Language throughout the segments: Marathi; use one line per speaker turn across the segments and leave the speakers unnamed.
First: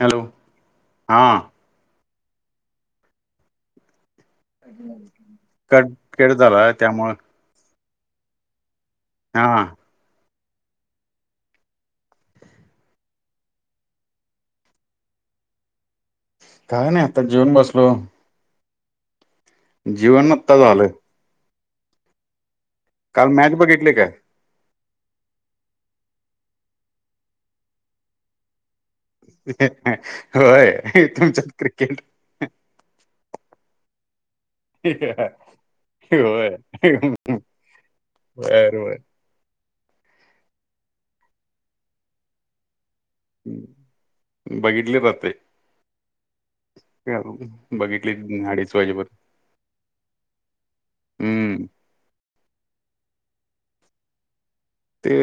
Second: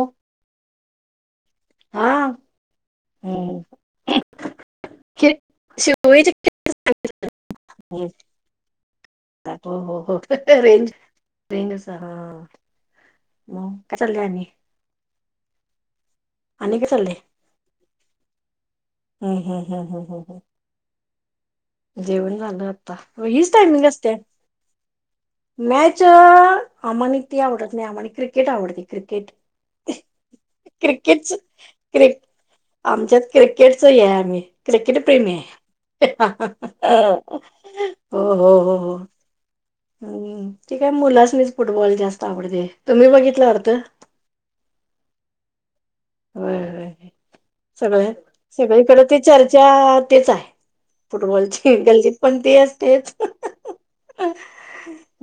हॅलो हा.
हा हम्म इन
कट कट झाला त्यामुळं
ऑडिबल [unintelligible]
हा
हो हो हो रेंज रेंजच हा मग काय चाललं आणि? आणि
काय नाही
चाललंय
आता जेवुन बसलो.
हम्म हम्म हम्म
जीवन आत्ता झालं.
जेवन झालं आता
काल
हीच
मॅच
टायमिंग
बघितली काय
असतंय. मॅच आमानी ती आवडत नाही आमानी क्रिकेट आवडतं. क्रिकेट
होय
क्रिकेटच
तुमच्यात क्रिकेट
क्रिक आमच्यात क्रिकेटच आहे आम्ही क्रिकेटपेमी हे
होय
अ हो हो हो
बर बर
हो हम्म तेकाय मुलासनीच फुटबॉल जास्त आवडते तुम्ही बघितलं वाटतं.
बघितले जात
होय होय
बघितली
सगळं
अडीच
सगळीकडे
वाजेपर्यंत
ते चर्चा तेच आहे
हम्म
फुटबॉलची गल्ली पण तेच तेच
ते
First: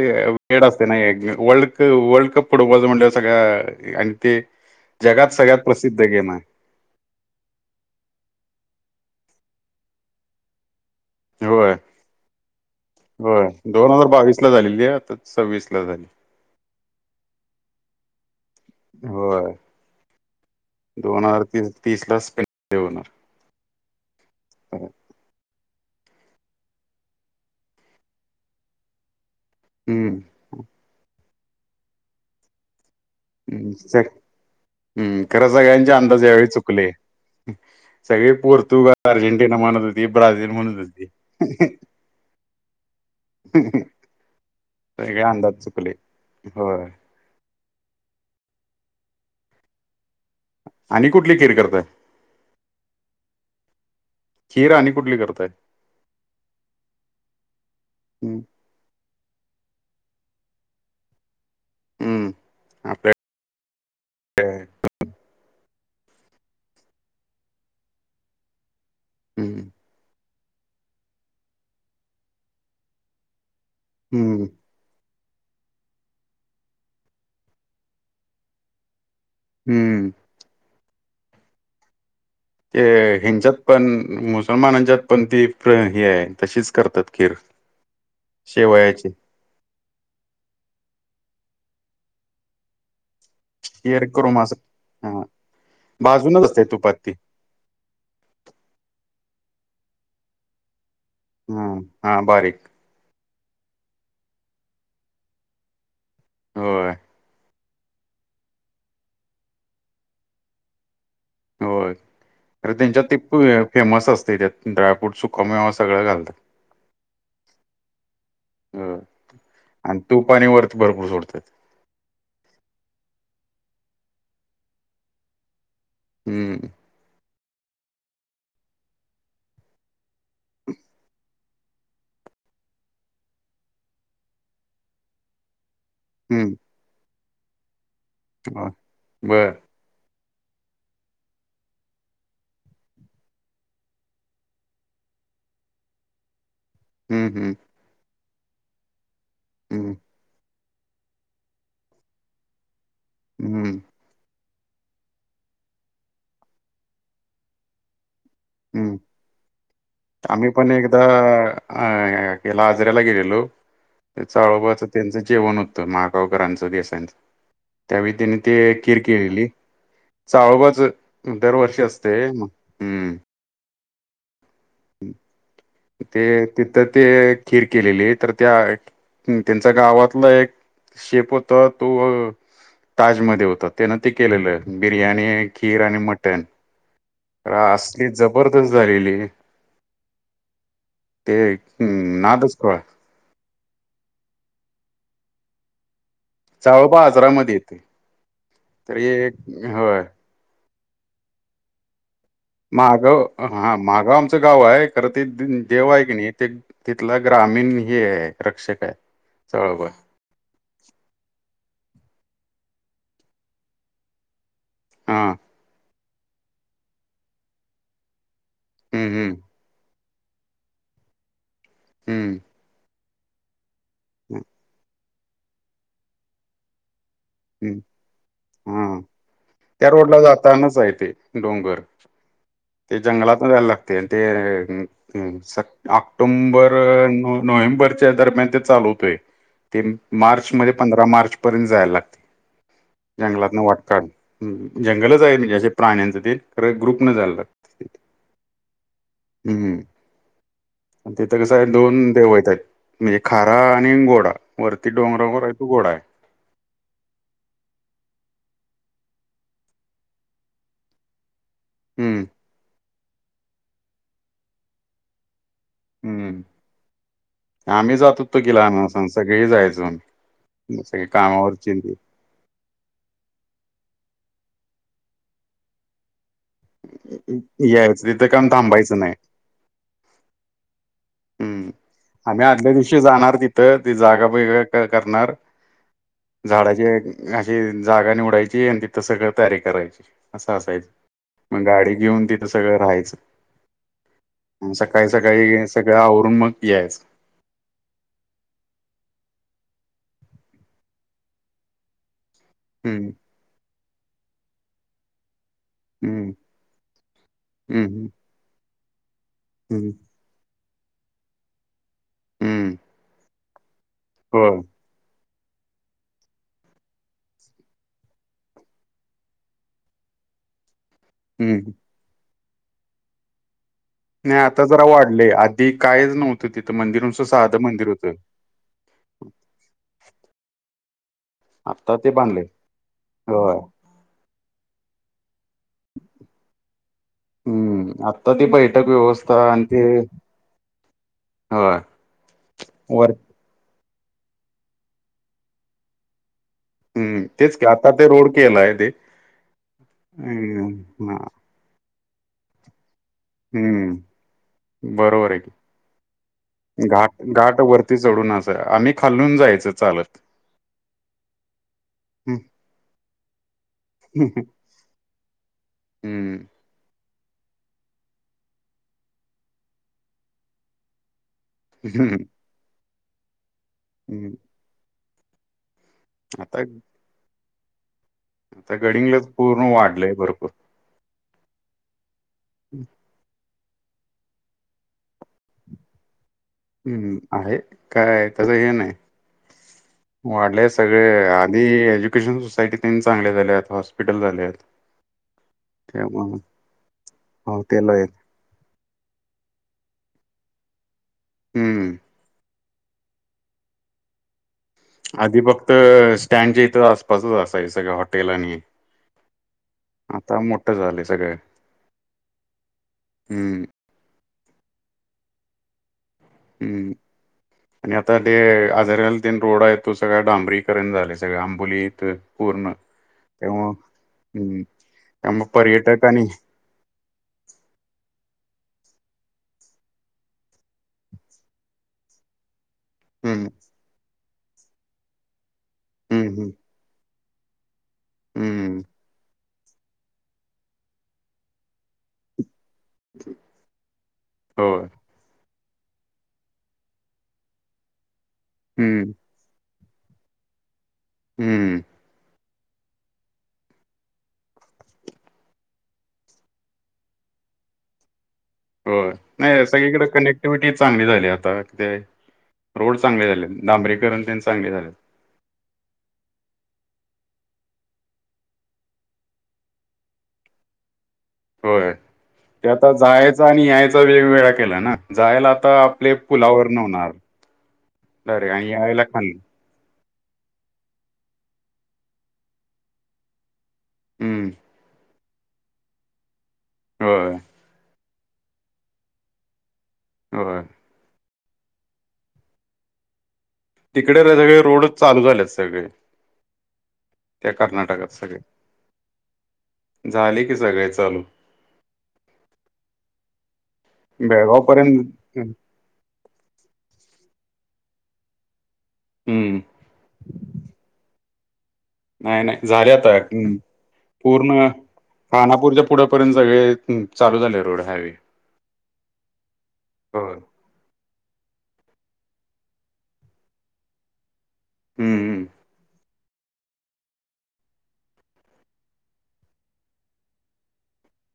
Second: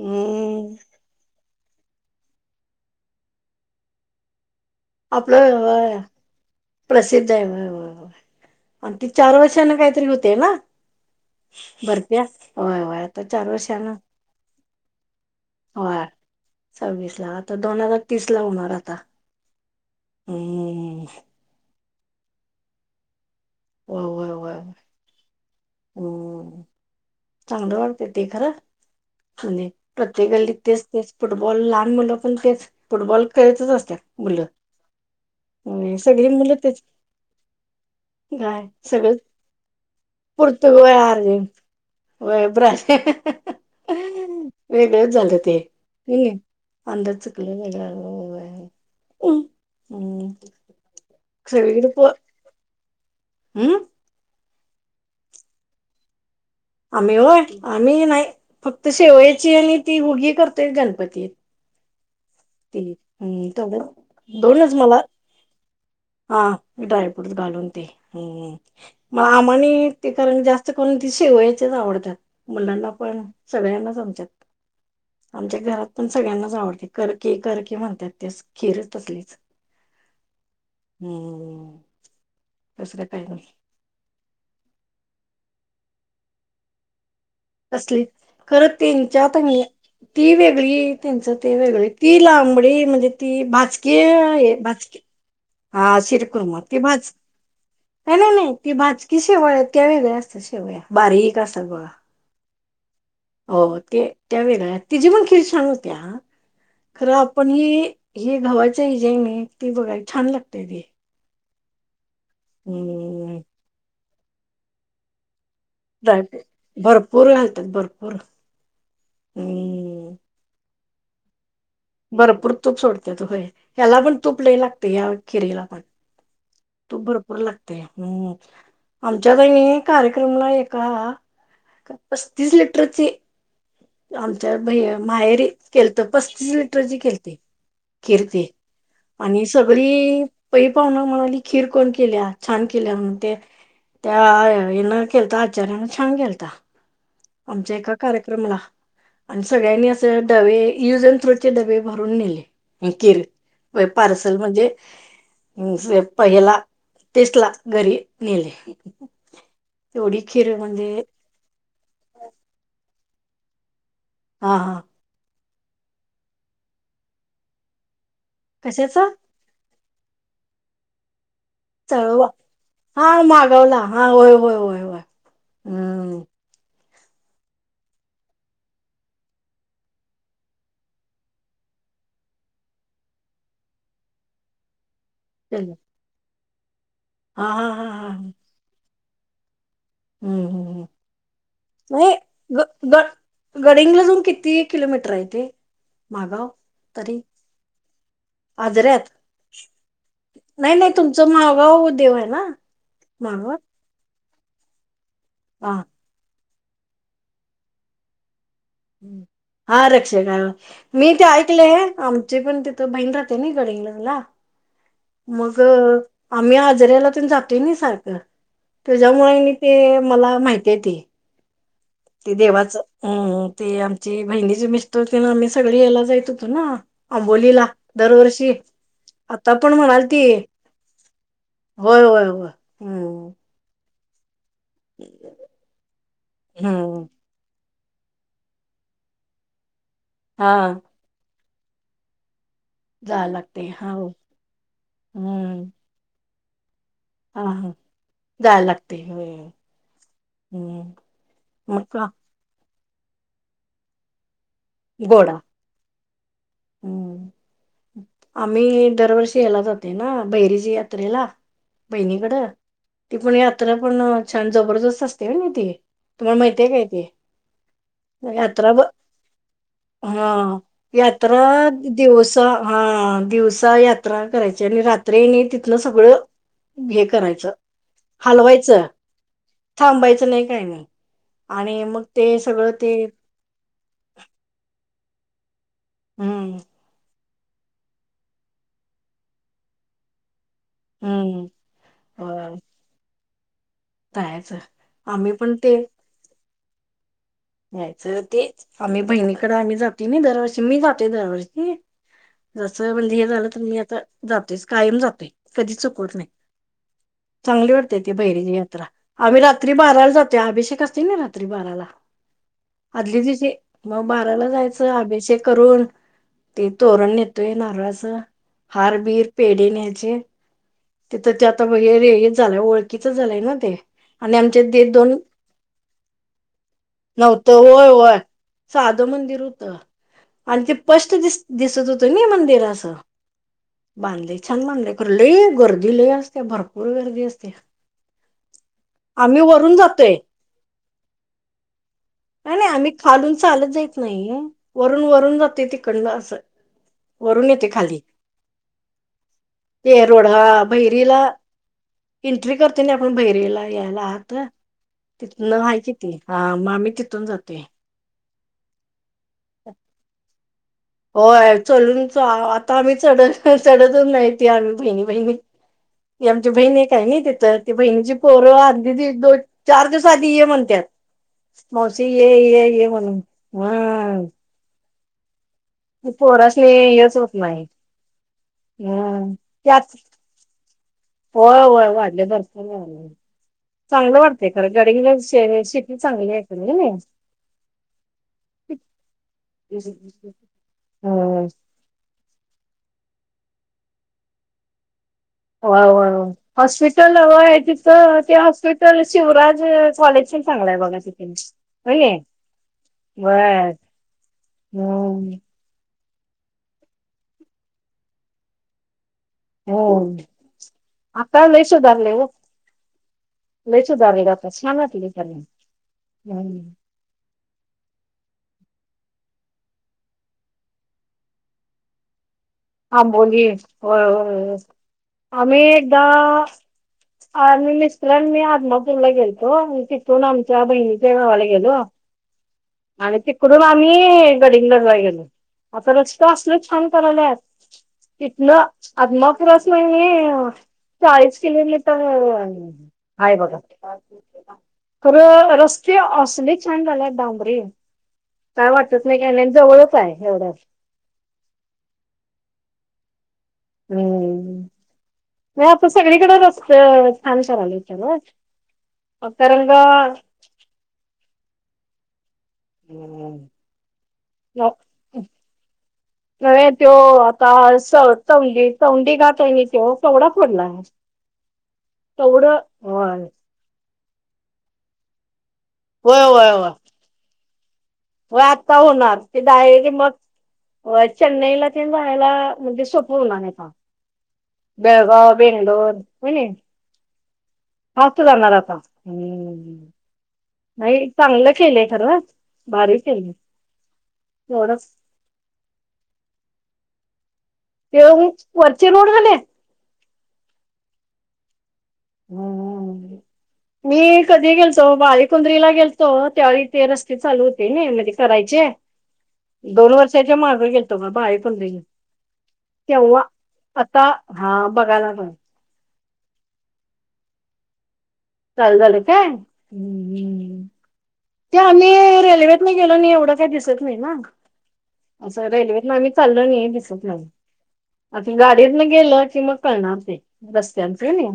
वेळ असते नाही वर्ल्ड कप फुटबॉलच म्हणलं सगळ्या आणि ते जगात
आपलं
सगळ्यात
होय
प्रसिद्ध गेम आहे.
प्रसिद्ध आहे आणि ती चार वर्षने काहीतरी होते ना?
होय
भरती होय होय आता चार
दोन
वर्षना
हजार बावीस ला झालेली आहे आता सव्वीस ला झाली
होय सव्वीस ला आता दोन हजार तीस ला होणार आता.
होय.
हम्म
दोन हजारी तीस तीसलाच स्पें होणार.
होय होय हम्म चांगलं वाटत ते खरं त
हम्म
प्रत्येका गली तेच तेच फुटबॉल लहान मुलं पण तेच फुटबॉल खेळतच असत्यात
हम्म
मुलं
हम्म खरां सगळ्यांच्या अंदाज
सगळी
यावेेळी
मुलं तेच
चुकले. सगळे
काय
पोर्तुगाल
सगळं
अर्जेंटिना म्हणतं होती ब्राझीलील म्हणतं होती.
होय बाझिल वेगळच
सगळे
झालं
अंदाज
ते
चुकले होय
अंदाज हम्म
आणि कुठली खीर करतय?
सगळीकडे प हम्म
खीर आणि कुठली करताय?
आम्ही होय आम्ही नाही
हम्म
फक्त शेवयाची आणि ती हुगी करतोय गणपतीत.
हम्म,
ते
आपल्या
हम्म तेवढं दोनच मला हा ड्रायफ्रूट घालून ते म
हम्म
आम्हाने ते कारण जास्त करून ते शेवाळ्याचेच आवडतात मुलांना पण सगळ्यांना आमच्यात
हम्म
आमच्या घरात पण सगळ्यांनाच आवडते कर कि कर कि म्हणतात ते खीरच असलेच
हम्म
हम्म
ते
दुसरं काही नाही
हिच्यात पण मुसलमानांच्यात पण ती ह आहे तशीच करतात खीर
कसली खरंच
शेवयाची
त्यांच्यात ती वेगळी त्यांचं ते वेगळे ती लांबडी म्हणजे ती भाजकीे
खीर कुर्मा
आहे भाजकीे
हा
हा
भाजूनच
शिरकुर्म
असते
ती
तुपात
भाज नाही नाही नाही ती भाजकी शेवया आहेत त्या वेगळ्या असतं शेवया बारीक असतात
हम्म
बघा
हा बारीक
हो ते त्या वेगळे तिजी पण खीर होत्या
होय
खरं आपण ही हे घव्हाचे ह जे आहे नाही ती बघाय छान लागतेय ती
हो अरे त्यांच्यात ते
हम्म
फेमस असते त्यात ड्रायफ्रूट सुखमे
ायप भरपूर घालतात भरपूर
होय.
हम्
आणि तू पा आणि वर ते भरपूर सोडतात
भरपूर तूप सोडते तो होय ह्याला पण तूप लय लागते या खिरीला पण
हम्म
तू बर लागते हम् आमच्या कार्यक्रमला एका पस्तीस लिटरची आमच्या माहेरी केलत
हम्म
पस्तीस लिटरची केलते किरती
होय.
आणि
बर
सग बरी पै पाहना म्हणाली खीर कोण केल्या छान केल्या म्हण ते त्या हन केलता आचार छान केलता
हम्म हम्म
आमच्या एका कार्यक्रमला आणि सगळ्यांनी
हम्म
असं डवे युज अड्रूट चे डबे भरून नेले कीर्त
हम्म
पार्सल म्हणजे पहिला तेसला घरी नाहीले
हम्म आम्ही पण एकदा अ केला आजऱ्याला गेलेलो
हा हा
त्याचाळूबाच त्यांचं जेवण होतं महागावकरांचं देसाांचं त्यावेळी त्यांनी ते
कशाचा
किरकली चाळबाच दरवर्षी असते
चळवा
मग ह्
हा मागवला हा होय होय होय होय हम्म
ते तिथं ते खीर केलेली तर त्या त्यांचा गावातलं एक शेप होता तो ताजमध्ये होता त्यान ते के बिर्याणी
चल.
खीर आणि मटण
हा हा हा
असली
हा हा.
ज झालेली
हम्म हम् हम्
ते
नाही
हम्म, नादच
ग
कळ
ग गडिंगलाजून किती किलोमीटर आहे ते मागाव
चाळोबा
तरी
आजरामध्ये येते तर
आजऱ्यात
हे होय
नाही नाही तुमचं मागावं होऊ देव आहे ना
महाग गाव
मागाव
हा मागाव गाव आमचं गाव आहे खरं ते
हा
देव आहे की नाही ते तिथलं ग्रामीण ह आहे रक्षक आहे
हा
चळवळ
रक्षा मी ते ऐकले आहे आमची पण तिथं बहीण राहते ना गडींग्लजला
हा
मग आम्ही आजऱला तर जातो नि सारखं
हम्म हम्म
त्याच्यामुळे ते मला माहिती येत ते
हम्म
देवाचं हम ते आमची
हम्म
बहिणी ज मिस्तर होते ना आम्ही सगळे यायला जायत ना अबोलीला
हम्म.
दरवर्षी
हा
आता पण
त्या
म्हणाल
रोड ला
ती
जातानाच आहे ते डोंगर
होय होय होय
ते
हम्म
जंगलात जायला लागत ते ऑक्टोंबर
हम्म
नोव्हेंबर दरम्यान ते चाल होतय ते मार्च
हा
म पंधरा मार्च पर्यंत जायला लागते
जायला
जंगलातन
लागते हा
वाटका
हो
जंगलच आहे म्हणजे
हम्म
असे प्राण्यांचं ते ख ग्रुप न झायला
हा
लाग
हा जायला लागते होय
हम्
हम्म
तिथं कसं आहे
मग
दोन
का
देव यत आहेत म्हणजे खारा आणि गोडा वरती
गोडा
डोंगरांगवर आहे तू गोड आहे
हम्म [unintelligible] आम्ही दरवर्षी यायला जाते ना बैरीची यात्रेला
हम्म
बहिणीकडं ती पण यात्रा पण छान जबरदस्त असते ना ती तुम्हाला
हम्म
माहितीय काय ते
आम्ही जातो तो की
यात्रा ब
लहान असताना सगळे जायच
हा यात्रा दिवस हा दिवसा यात्रा करायची आणि रात्री नाही तिथन सगळं हे करायचं
यायचं तिथं काम
हलवायचं
थांबायचं नाही
थांबायचं नाही काय नाही. आणि मग ते सगळं ते.
तर ते जागा वग करणार
हम्म
झाडाचे अशी जागा निवडायची आणि तिथं सगळं तयारी करायची असं असायचं.
हम्म
मग गाडी घेऊन तिथं
होय
सगळं
जायचं
राहायचं सकाळी
आम्ही
सकाळी
पण ते
सगळं आवरून मग यायच.
यायचं तेच आम्ही बहिणीकडे आम्ही जातोय नाय दरवर्षी मी जातोय दरवर्षी जस
हम्म
म्हणजे हे झालं तर मी आता जातोच कायम जातोयच. कधी चुकवत नाही
हम्म
चांगली वाटते
हम्म
त बहिरीनी यात्रा. आम्ही रात्री
हम्म
बाराला जातो अभिषेक असतोय ना रात्री बाराला.
हम्म
आदली दिवशी मग
हो
बाराला जायचं अभिषेक करून ते तोरण नेतोय नारळाचं हारबिर पेढ न्यायचे. तिथ ते आता
हम्म
हे रे हे चालू झालंय ओळखीच झालंय ना ते. आणि
नाही
आमच्या
आता जरा
ते दोन
वाढलेय आधी कायच नव्हतं तिथं मंदिरनुसत
नव्हतं
साधं मंदिर
होय
होतं.
होय साधं मंदिर होत आणि ते स्पष्ट दिसत. दिसत
आत्ता
होत
ते
ना
बांधले
मंदिर असं
होय
बांधले छान बांधले खर लय गर लय असते भरपूर गर्दी असते
हम्म आता ती बैठक व्यवस्था
आम्ही
आणि
वरून
ते
जातोय.
होय
नाही नाही आमही
वर
खालु चालत जात नाही वरून वरून जाते तिकडन असं.
हम्म
वरून
तेच
येते
आता
खाली
ते रोड केलाय ते
ते रोडा
हम् ह.
भैरीला एंट्री करते ना आपण बैरयला यायला
हम्म
आत
बरोबर आहे की
तिथन आहेय ते ह मग मी
घाट
तिथून
घाट
जातोय.
वरती चढून अस आम्ही खालून जायच चालत.
होय चलूनच आता आम्ही चढ चढतच
हम्म
नाहीती आम्ही बहिणी बहिणी. ही
हम्म
आमची बहीण एकय हाय नाय तिथ. बहिणीची पोरं अधी दो दोन चार दिवस आधी ये म्हणत्यात. मौशी ये ये ये म्हणून. हा
हम् आता
पोरसनी यच होत नाही.
आता गडिंगलच
हम्म
पूर्ण
त्यात
वाढलंय भरपूर.
होय होय वाढलय भरपूर वाढलाय. चांगलं वाटतय खरं गंडीगलज श शिटी चांगली आहे. खरं कणी
हम्म आहे काय आहे तसं हे नाही. वाडलय सगळे
होय
आधी श सोसायटी त्यान चांगल्य झाल्यात हॉस्पिटल झाल्यात.
वा वा हॉस्पिटल व्हय
हॉटेल आहेत
तिथं ते हॉस्पिट च शिवराज कॉलेज चांगलाय बघा
हम्म
व्हणे. व्हय.
आधी फक्त स्टँडच्या इथं आसपासच असाय सगळ हॉटेल आणि
हो
आता मोठं झाले सगळं
आता लय सुधारलय हो
हम्म
लय सुधारलय आत्ता छान वाटतय खर.
हम्म आणि आता ते आजरल तन रोड आहे तो सगळ डांबरीकरन झाले सगळ आंबोलीत. पूर्ण.
आंबोली
त्यामुळं
होय होय
हम्म
ह
त्यामुळं
आम्ही एकदा.
पर्यटक आणि
आ मी मिस्त्र आणि मी आत्मापूरला गेलतो तिथून आमच्या बहिणीच्या गावाला गेलो. [unintelligible] आणि
हम्म
तिकडून आम्ही गडींगलज ल गेलो आता रस्त
हम्म हम्म
असल छान करालत. इथन
हम्म
अदमापुरास न कने चाळीस किलो. [unintelligible] आहे बघा.
होय.
खरं रस्ते असले छान झाले डांबरीे काय वाटतच
हम्म
नाही की जवळच आहे एवढ्याच.
हम्म.
हम्म ते आता सगळीकडच रस्त छान करालय खरं.
होय नाही सगळीकड कनेक्ट क्टिव्हटी चांगली झाली आता ते रोड चांगले झालेत डांबरीकरण त्यांन चांगले झालेत.
अ व्हय त्यो आता स चवडी चवंडी घाट हाय की न्हाय त्यो केवडा फोडला. हम
होय ते आता जायच आणि यायचा वेगवेगळा केला ना जायला आता आपले
होय
पुलावर न होणार.
व
डायरेक्ट आणि
आत्ता
यायला
होणार
खाली
की डायरीक मग अ चेन्नईला तेन जायाला म्हणजे सोपं होणार हाय तवा.
हम्म
बेळगाव बेंगलोर होय नाय.
होय.
[unintelligible] जाणार आता हम्म.
होय.
होय चांगलं केलं आहे खरव भारी केेलय.
तिकडे सगळे रोडच चालू झालेत सगळे. त्या कर्नाटकात सगळे.
व्हयच वरचे रोड घले.
झाले की सगळे चालू.
ह मी कधी
बेळगाव
गेलतो
पर्यंत
बाई कुंद्रीला गेलतो तेव्हा त्यावेळी ते रस्ते चालू होते ना म्हणजे करायचे,
हम्म
दोन वर्षाच्या मागं गेलतो बा बाई पंरीला.
नाही नाही झाल्या आता ह
हा
पूर्ण
बघायला पण
रानात गपूरच्या पुढपर्यंत सगळे चालू झाले रोड हायवे.
चालू झाले काय
हो
हम्म. ते आणी रेल्वेन गेलो आणि एवढं काही दिसत नाही ना
हम्म हम्म.
असं रेल्वेतन आणिक चाललो णी दिसत नाही. आता गाडीत न गेल की मग कळणार ते रस्त्यांचे हणी.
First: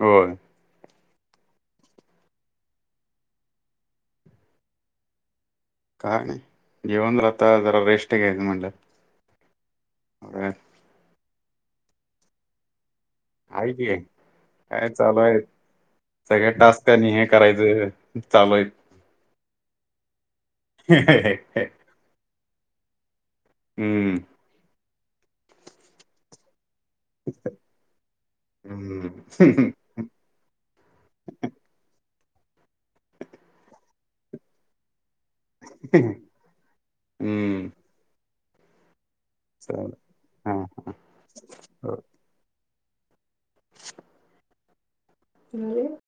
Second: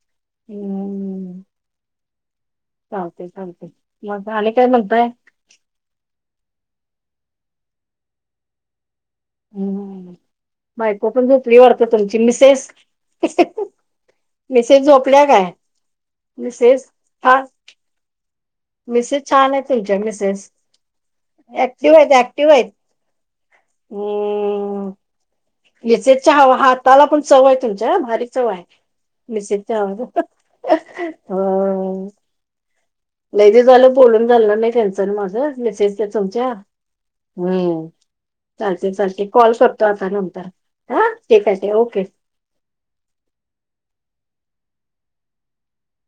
होय.
हम्म चालतय चालतय मग आणि काय म्हणतय.
काय नाय निवांत आता जरा रेस्ट घ्यायचं म्हणलं.
हम्
होय.
बायको पण झोपली वाढत तुमची मिसेस.
हाय की
मिसेस
काय चालू
झोपल्या
हाय
काय
सगळ्या
मिसेस
टास्क तेन हे
हा
करायचं. चालूयत.
मिसेस छान आहेत तुमच्या मिसेस ऍक्टिव्ह हायत ऍक्टिव्ह हायत.
हम्म
मेसेसच्या हवा हाताला पण चव हाय तुमच्या भारी चव हाय
हम्म
मिसेस च्या ह. ह लय दिस झालं बोलून झालणार नाही त्यांच अण माझ मिसेस च तुमच्या हम्म चालतय चालतय. कॉल करतो
चालेल
आता नंतर
हा
ह ठीक हाय ओके.
हे [unintelligible]